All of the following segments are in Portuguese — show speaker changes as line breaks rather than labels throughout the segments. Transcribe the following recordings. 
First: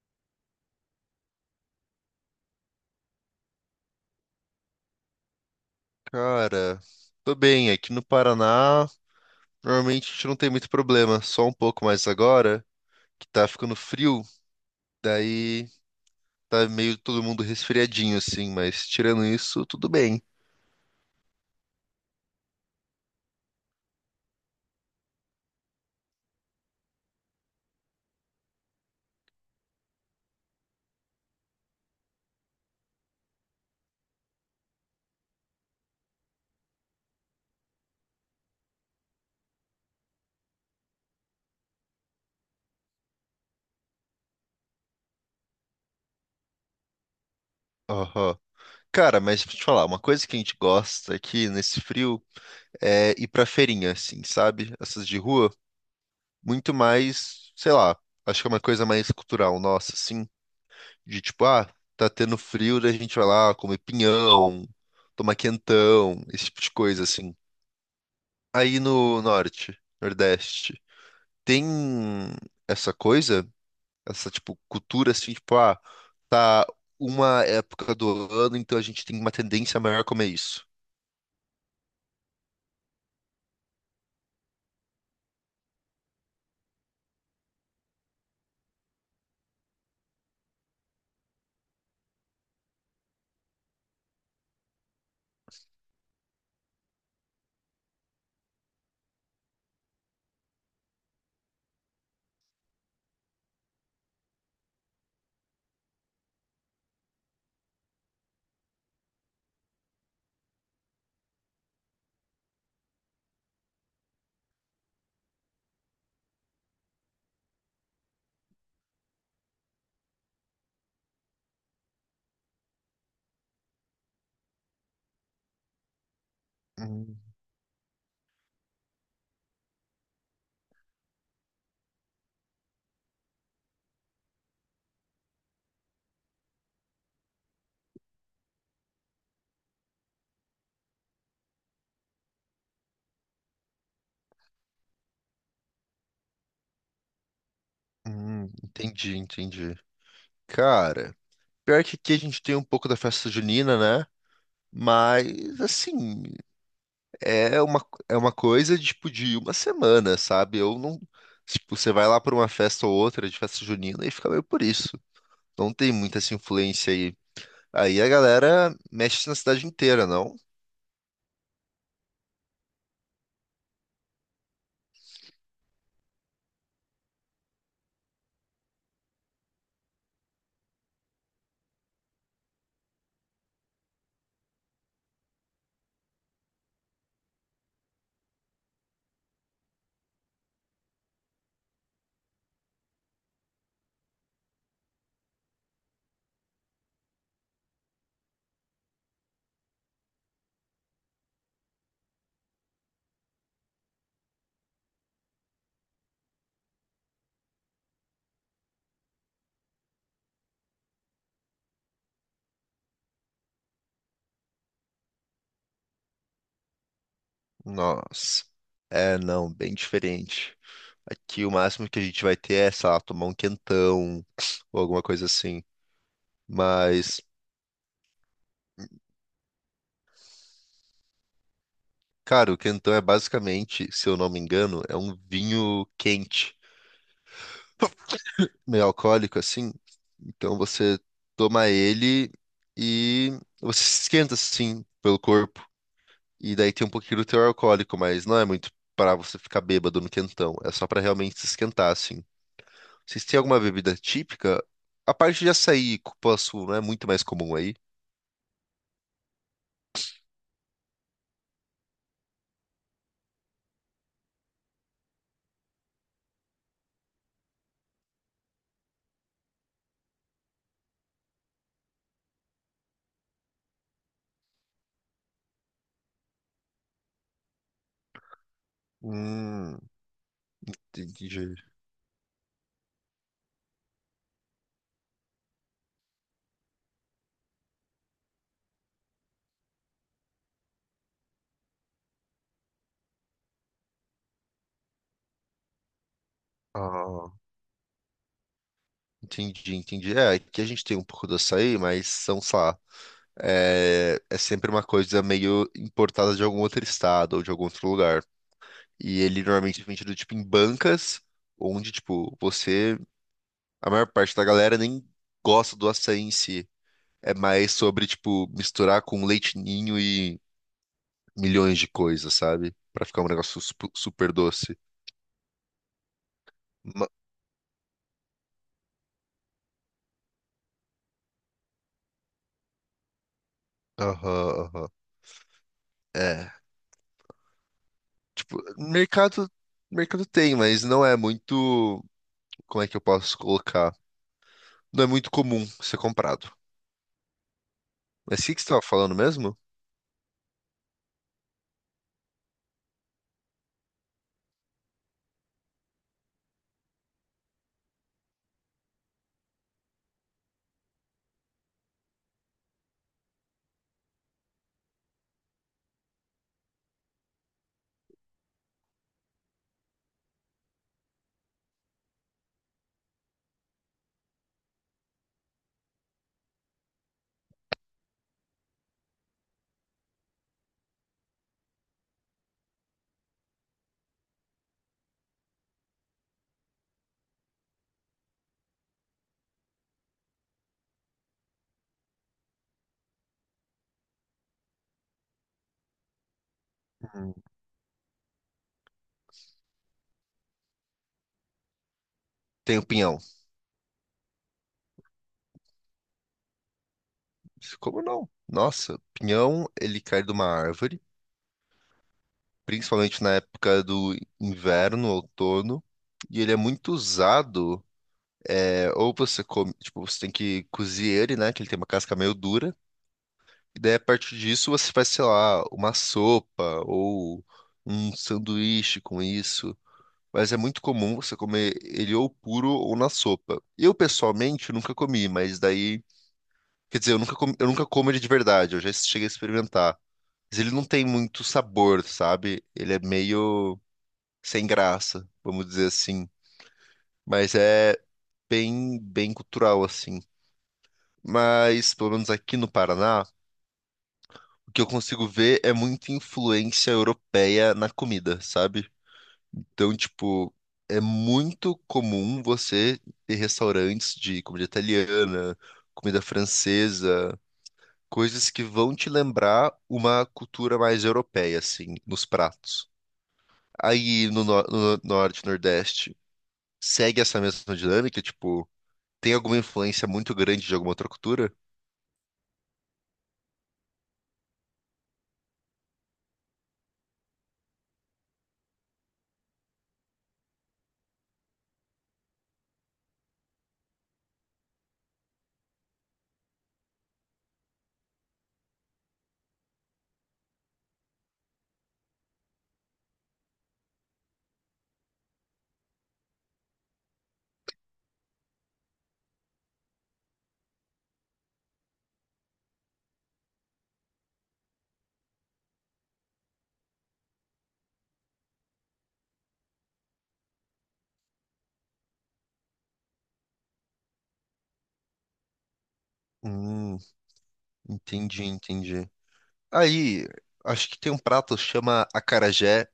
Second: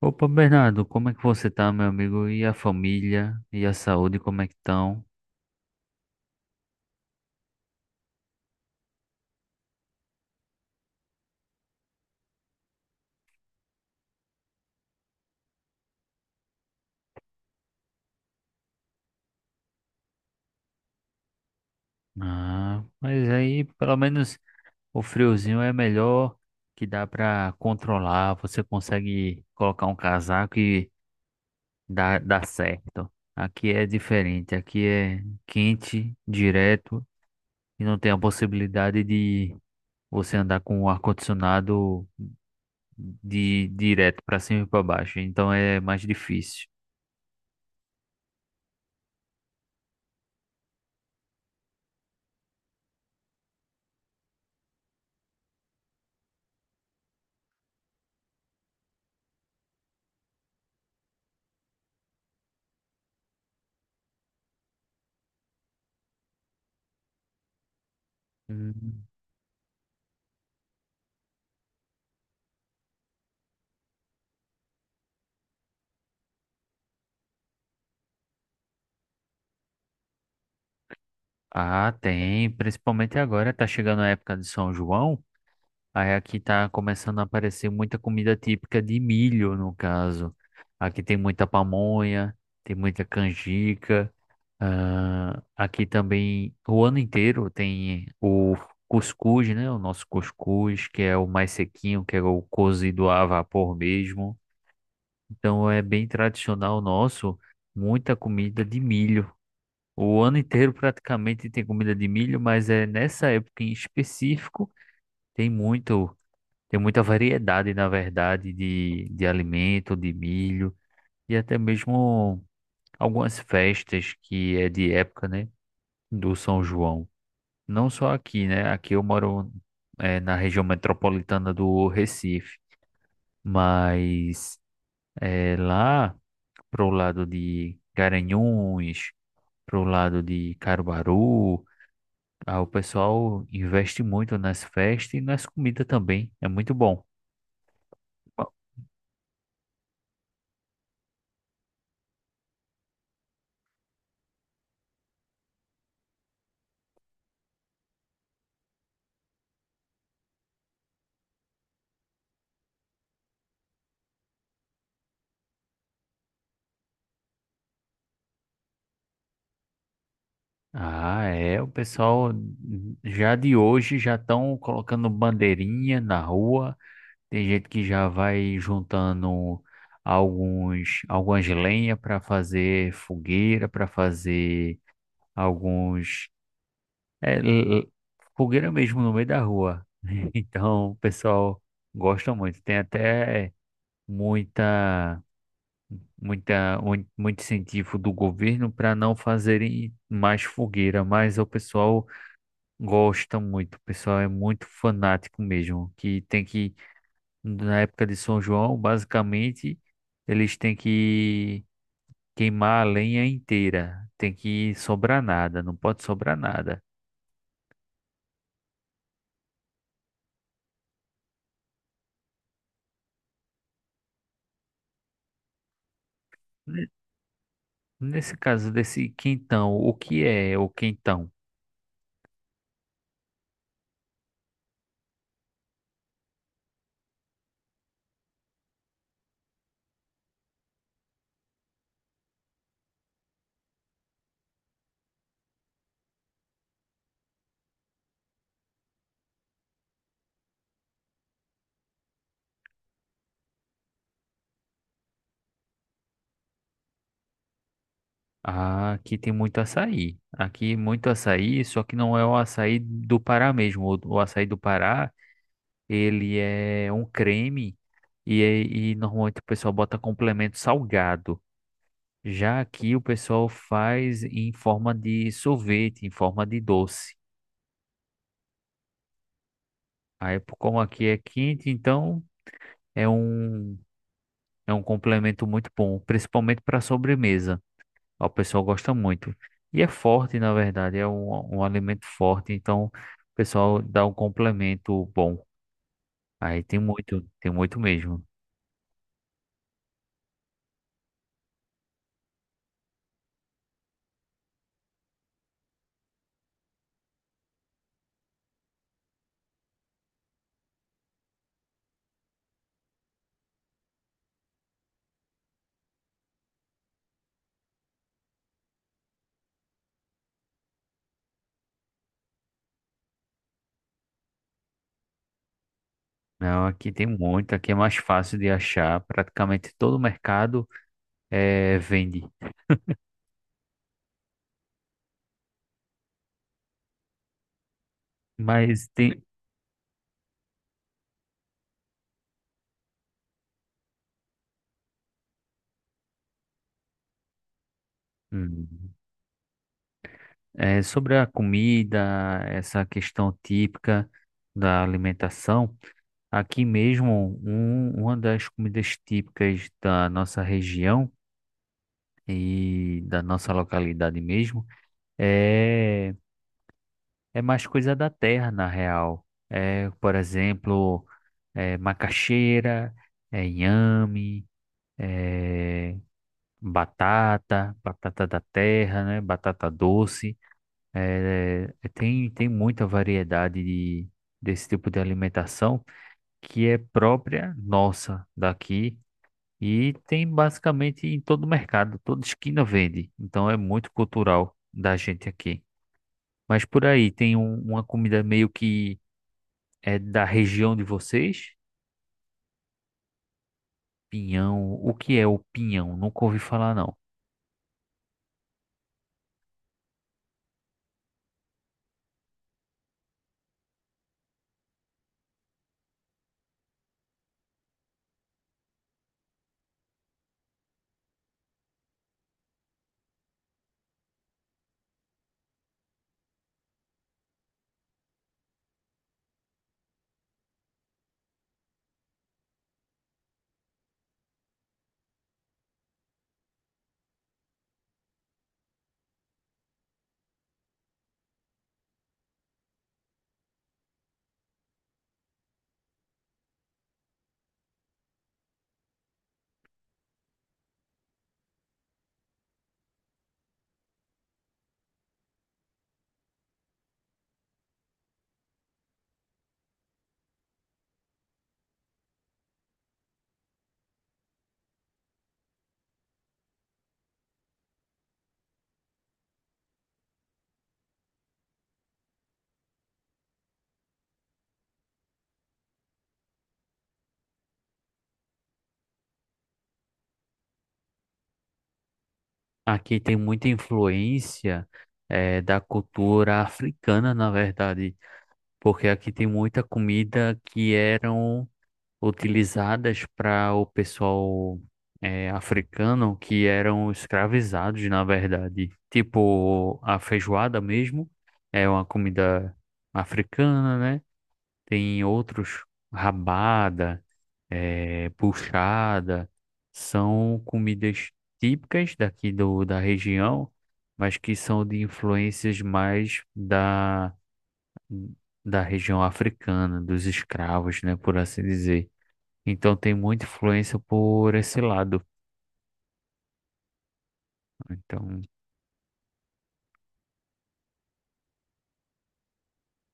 Opa, Bernardo, como é que você tá, meu amigo? E a família? E a saúde, como é que estão?
Cara, tô bem. Aqui no Paraná, normalmente a gente não tem muito problema, só um pouco mais agora, que tá ficando frio, daí tá meio todo mundo resfriadinho assim, mas tirando isso, tudo bem.
Ah, mas aí pelo menos o friozinho é melhor que dá pra controlar. Você consegue colocar um casaco e dá certo. Aqui é diferente, aqui é quente, direto, e não tem a possibilidade de você andar com o ar-condicionado de direto pra cima e pra baixo. Então é mais difícil.
Aham. Cara, mas deixa eu te falar, uma coisa que a gente gosta aqui nesse frio é ir pra feirinha, assim, sabe? Essas de rua, muito mais, sei lá, acho que é uma coisa mais cultural nossa, assim. De tipo, ah, tá tendo frio, daí a gente vai lá comer pinhão, tomar quentão, esse tipo de coisa, assim. Aí
Hum.
no norte, nordeste, tem essa coisa, essa, tipo, cultura, assim, tipo, ah, tá uma época do ano, então a gente tem uma tendência maior a comer isso.
Ah, tem, principalmente agora, tá chegando a época de São João, aí aqui tá começando a aparecer muita comida típica de milho, no caso. Aqui tem muita pamonha, tem muita canjica, ah, aqui também o ano inteiro tem o cuscuz, né? O nosso cuscuz, que é o mais sequinho, que é o cozido a vapor mesmo. Então é bem tradicional nosso, muita comida de milho. O ano inteiro praticamente tem comida de milho, mas é nessa época em específico tem muito, tem muita variedade, na verdade, de alimento, de milho e até mesmo algumas festas que é de época, né, do São João.
Hum,
Não só aqui, né? Aqui eu moro na região metropolitana do Recife, mas lá pro lado de Garanhuns, pro lado de Caruaru. Ah, o pessoal investe muito nas festas e nas comidas também. É muito bom.
entendi, entendi. Cara, pior que aqui a gente tem um pouco da festa junina, né? Mas, assim, é uma coisa tipo de uma semana, sabe? Eu não. Tipo, você vai lá para uma festa ou outra de festa junina e fica meio por isso. Não tem muita essa influência aí. Aí a galera mexe na cidade inteira, não?
Ah, é. O pessoal já de hoje já estão colocando bandeirinha na rua. Tem gente que já vai juntando algumas lenha para fazer fogueira, para fazer alguns é, l- l- fogueira mesmo no meio da rua. Então, o pessoal gosta muito. Tem até muita muito incentivo do governo para não fazerem mais fogueira, mas o pessoal gosta muito, o pessoal é muito fanático mesmo, que tem que, na época de São João, basicamente, eles têm que queimar a lenha inteira, tem que sobrar nada, não pode sobrar nada.
Nossa. É, não, bem diferente. Aqui o máximo que a gente vai ter é, sei lá, tomar um quentão ou alguma coisa assim.
Ne-
Mas,
Nesse caso desse quentão, o que é o quentão?
cara, o quentão é basicamente, se eu não me engano, é um vinho quente. Meio alcoólico assim. Então você toma ele e você se esquenta assim pelo corpo. E daí tem um pouquinho do teor alcoólico, mas não é muito para você ficar bêbado no quentão. É só para realmente se esquentar assim. Vocês têm alguma bebida típica? A parte de açaí e cupuaçu não é muito mais comum aí.
Ah, aqui tem muito açaí. Aqui muito açaí, só que não é o açaí do Pará mesmo. O açaí do Pará, ele é um creme e, e normalmente o pessoal bota complemento salgado. Já aqui o pessoal faz em forma de sorvete, em forma de doce.
Hum,
Aí, como aqui é
entendi.
quente, então é um, é um complemento muito bom, principalmente para sobremesa. O pessoal gosta muito. E é forte, na verdade, é um, um alimento forte, então o pessoal dá um complemento bom. Aí
Ah,
tem muito mesmo.
entendi, entendi. É, aqui a gente tem um pouco do açaí, mas são, sei lá, é sempre uma coisa meio importada de algum outro estado ou de algum outro lugar. E ele normalmente é vendido, tipo, em bancas, onde, tipo, você... A maior parte da galera nem gosta do açaí em si. É mais sobre, tipo, misturar com leite ninho e milhões de coisas, sabe? Pra ficar um negócio sup- super doce.
Não, aqui tem
Ma-
muito, aqui é mais fácil de achar, praticamente todo mercado vende.
aham, aham. É, tipo,
Mas tem
mercado, mercado tem, mas não é muito... Como é que eu posso colocar? Não é muito comum ser comprado. Mas o que que
hum,
você tava falando mesmo?
sobre a comida, essa questão típica da alimentação, aqui mesmo um, uma das comidas típicas da nossa região e da nossa localidade mesmo, é, é mais coisa da terra, na real. É, por exemplo, é, macaxeira, é inhame, é, batata, batata da terra, né? Batata doce. É, é, tem, tem muita variedade de, desse tipo de alimentação que é própria nossa daqui. E tem basicamente em todo mercado, toda esquina vende. Então é muito cultural da gente aqui. Mas por aí
Hum.
tem uma comida meio que é da região de vocês?
Tem o pinhão.
Pinhão. O que é o pinhão? Nunca ouvi falar, não.
Como não? Nossa, pinhão, ele cai de uma árvore, principalmente na época do inverno, outono, e ele é muito usado, é, ou você come, tipo, você tem que cozer ele, né, que ele tem uma casca meio dura, e daí a partir disso você faz, sei lá, uma sopa ou um sanduíche com isso. Mas é muito comum você comer ele ou puro ou na sopa. Eu, pessoalmente, nunca comi, mas daí... Quer dizer, eu nunca, comi- eu nunca como ele de verdade, eu já cheguei a experimentar. Mas ele não tem muito sabor, sabe? Ele é meio sem graça, vamos dizer assim. Mas é bem, bem cultural, assim. Mas, pelo menos aqui no Paraná, o que eu consigo ver é muita influência europeia na comida, sabe? Então, tipo, é muito comum você ter restaurantes de comida italiana, comida francesa, coisas que vão te lembrar uma cultura mais europeia, assim, nos pratos. Aí no, no- no norte, nordeste, segue essa mesma dinâmica? Tipo, tem alguma influência muito grande de alguma outra cultura?
Aqui tem muita influência é, da cultura africana, na verdade. Porque aqui tem muita comida que eram utilizadas para o pessoal é, africano que eram escravizados, na verdade. Tipo, a feijoada mesmo é uma comida africana, né? Tem outros, rabada, é, puxada, são comidas típicas daqui do, da região, mas que são de influências mais da, da região africana, dos escravos, né? Por assim dizer. Então tem muita influência por esse lado.
Hum,
Então
entendi, entendi. Aí, acho que tem um prato que chama acarajé.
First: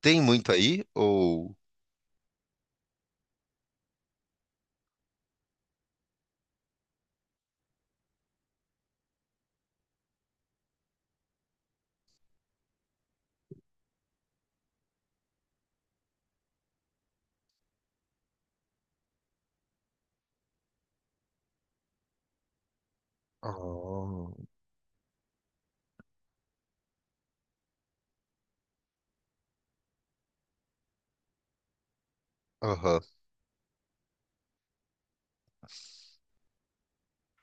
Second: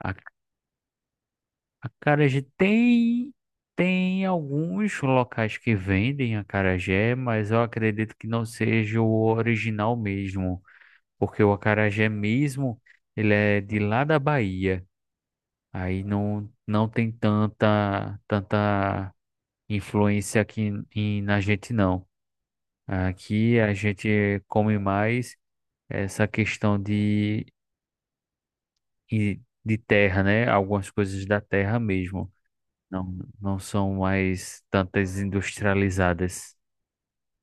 a
Tem muito aí? Ou.
acarajé tem tem alguns locais que vendem acarajé, mas eu acredito que não seja o original mesmo, porque o acarajé mesmo ele é de lá da Bahia. Aí não tem tanta influência aqui em, na gente não. Aqui a
Oh,
gente come mais essa questão de e de terra, né? Algumas coisas da terra mesmo.
aham,
Não, não são mais tantas industrializadas.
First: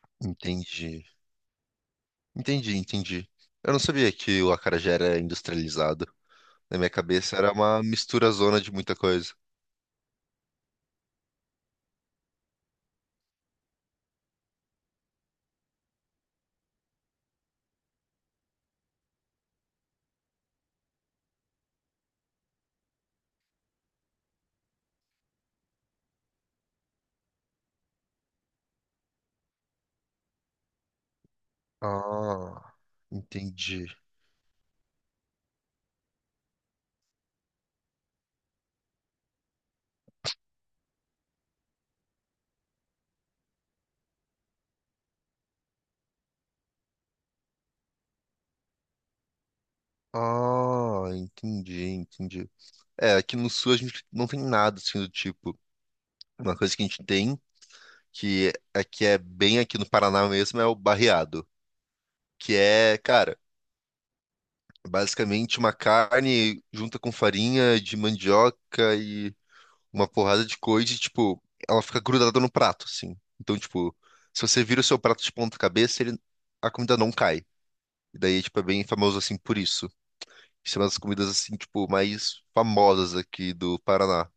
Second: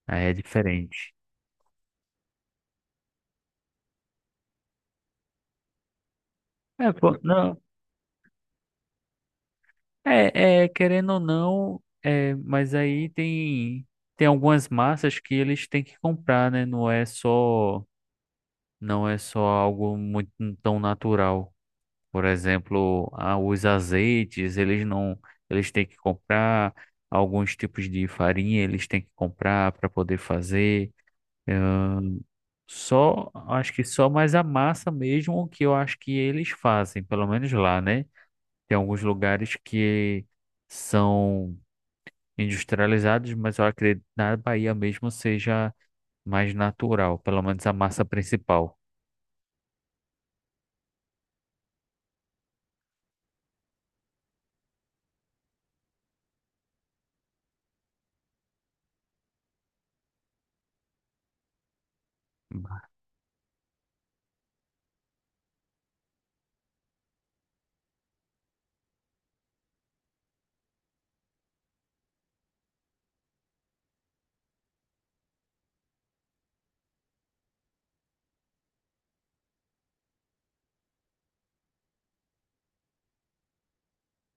Aí é
entendi.
diferente.
Entendi, entendi. Eu não sabia que o acarajé era industrializado. Na minha
É, pô,
cabeça era
não.
uma mistura zona de muita coisa.
É, é, querendo ou não, é, mas aí tem tem algumas massas que eles têm que comprar, né? Não é só algo muito tão natural. Por exemplo, ah, os azeites, eles não eles têm que comprar alguns tipos de farinha, eles têm que comprar para poder fazer. É,
Ah,
só, acho que
entendi.
só mais a massa mesmo o que eu acho que eles fazem, pelo menos lá, né? Tem alguns lugares que são industrializados, mas eu acredito que na Bahia mesmo seja mais natural, pelo menos a massa principal.
Ah, entendi, entendi. É, aqui no sul a gente não tem nada assim do tipo. Uma coisa que a gente tem, que aqui é bem aqui no Paraná mesmo, é o barreado. Que é, cara, basicamente uma carne junta com farinha de mandioca e uma porrada de coisa e, tipo, ela fica grudada no prato, assim. Então, tipo, se você vira o seu prato de ponta cabeça, ele, a comida não cai. E daí, tipo, é bem famoso assim por isso. Isso é uma das comidas, assim, tipo, mais famosas aqui do Paraná.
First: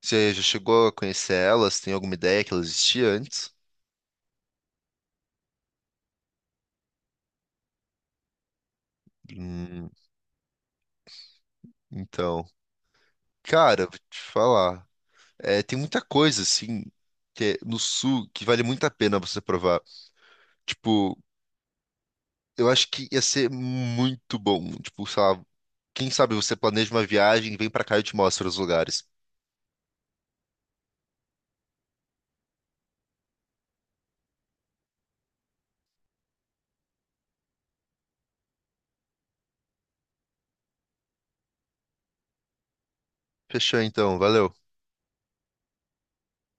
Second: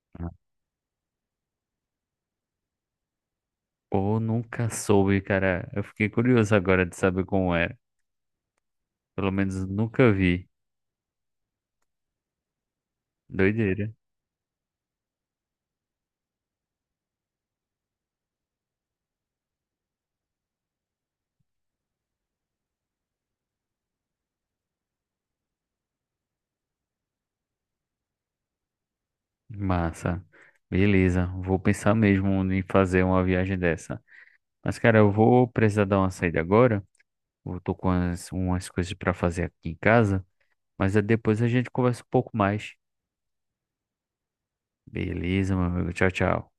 Você já chegou a conhecer elas? Tem alguma ideia que elas existiam antes?
Ou nunca soube, cara. Eu fiquei curioso agora de saber como era. Pelo menos
Hum,
nunca vi.
então, cara,
Doideira.
vou te falar. É, tem muita coisa, assim, que é no sul que vale muito a pena você provar. Tipo, eu acho que ia ser muito bom. Tipo, sei lá, quem sabe você planeja uma viagem, vem pra cá e eu te mostro os lugares.
Massa. Beleza, vou pensar mesmo em fazer uma viagem dessa. Mas, cara, eu vou precisar dar uma saída agora. Eu tô com umas, umas coisas para fazer aqui em casa, mas é depois a gente conversa um pouco mais.
Fechou então, valeu.
Beleza, meu amigo. Tchau, tchau.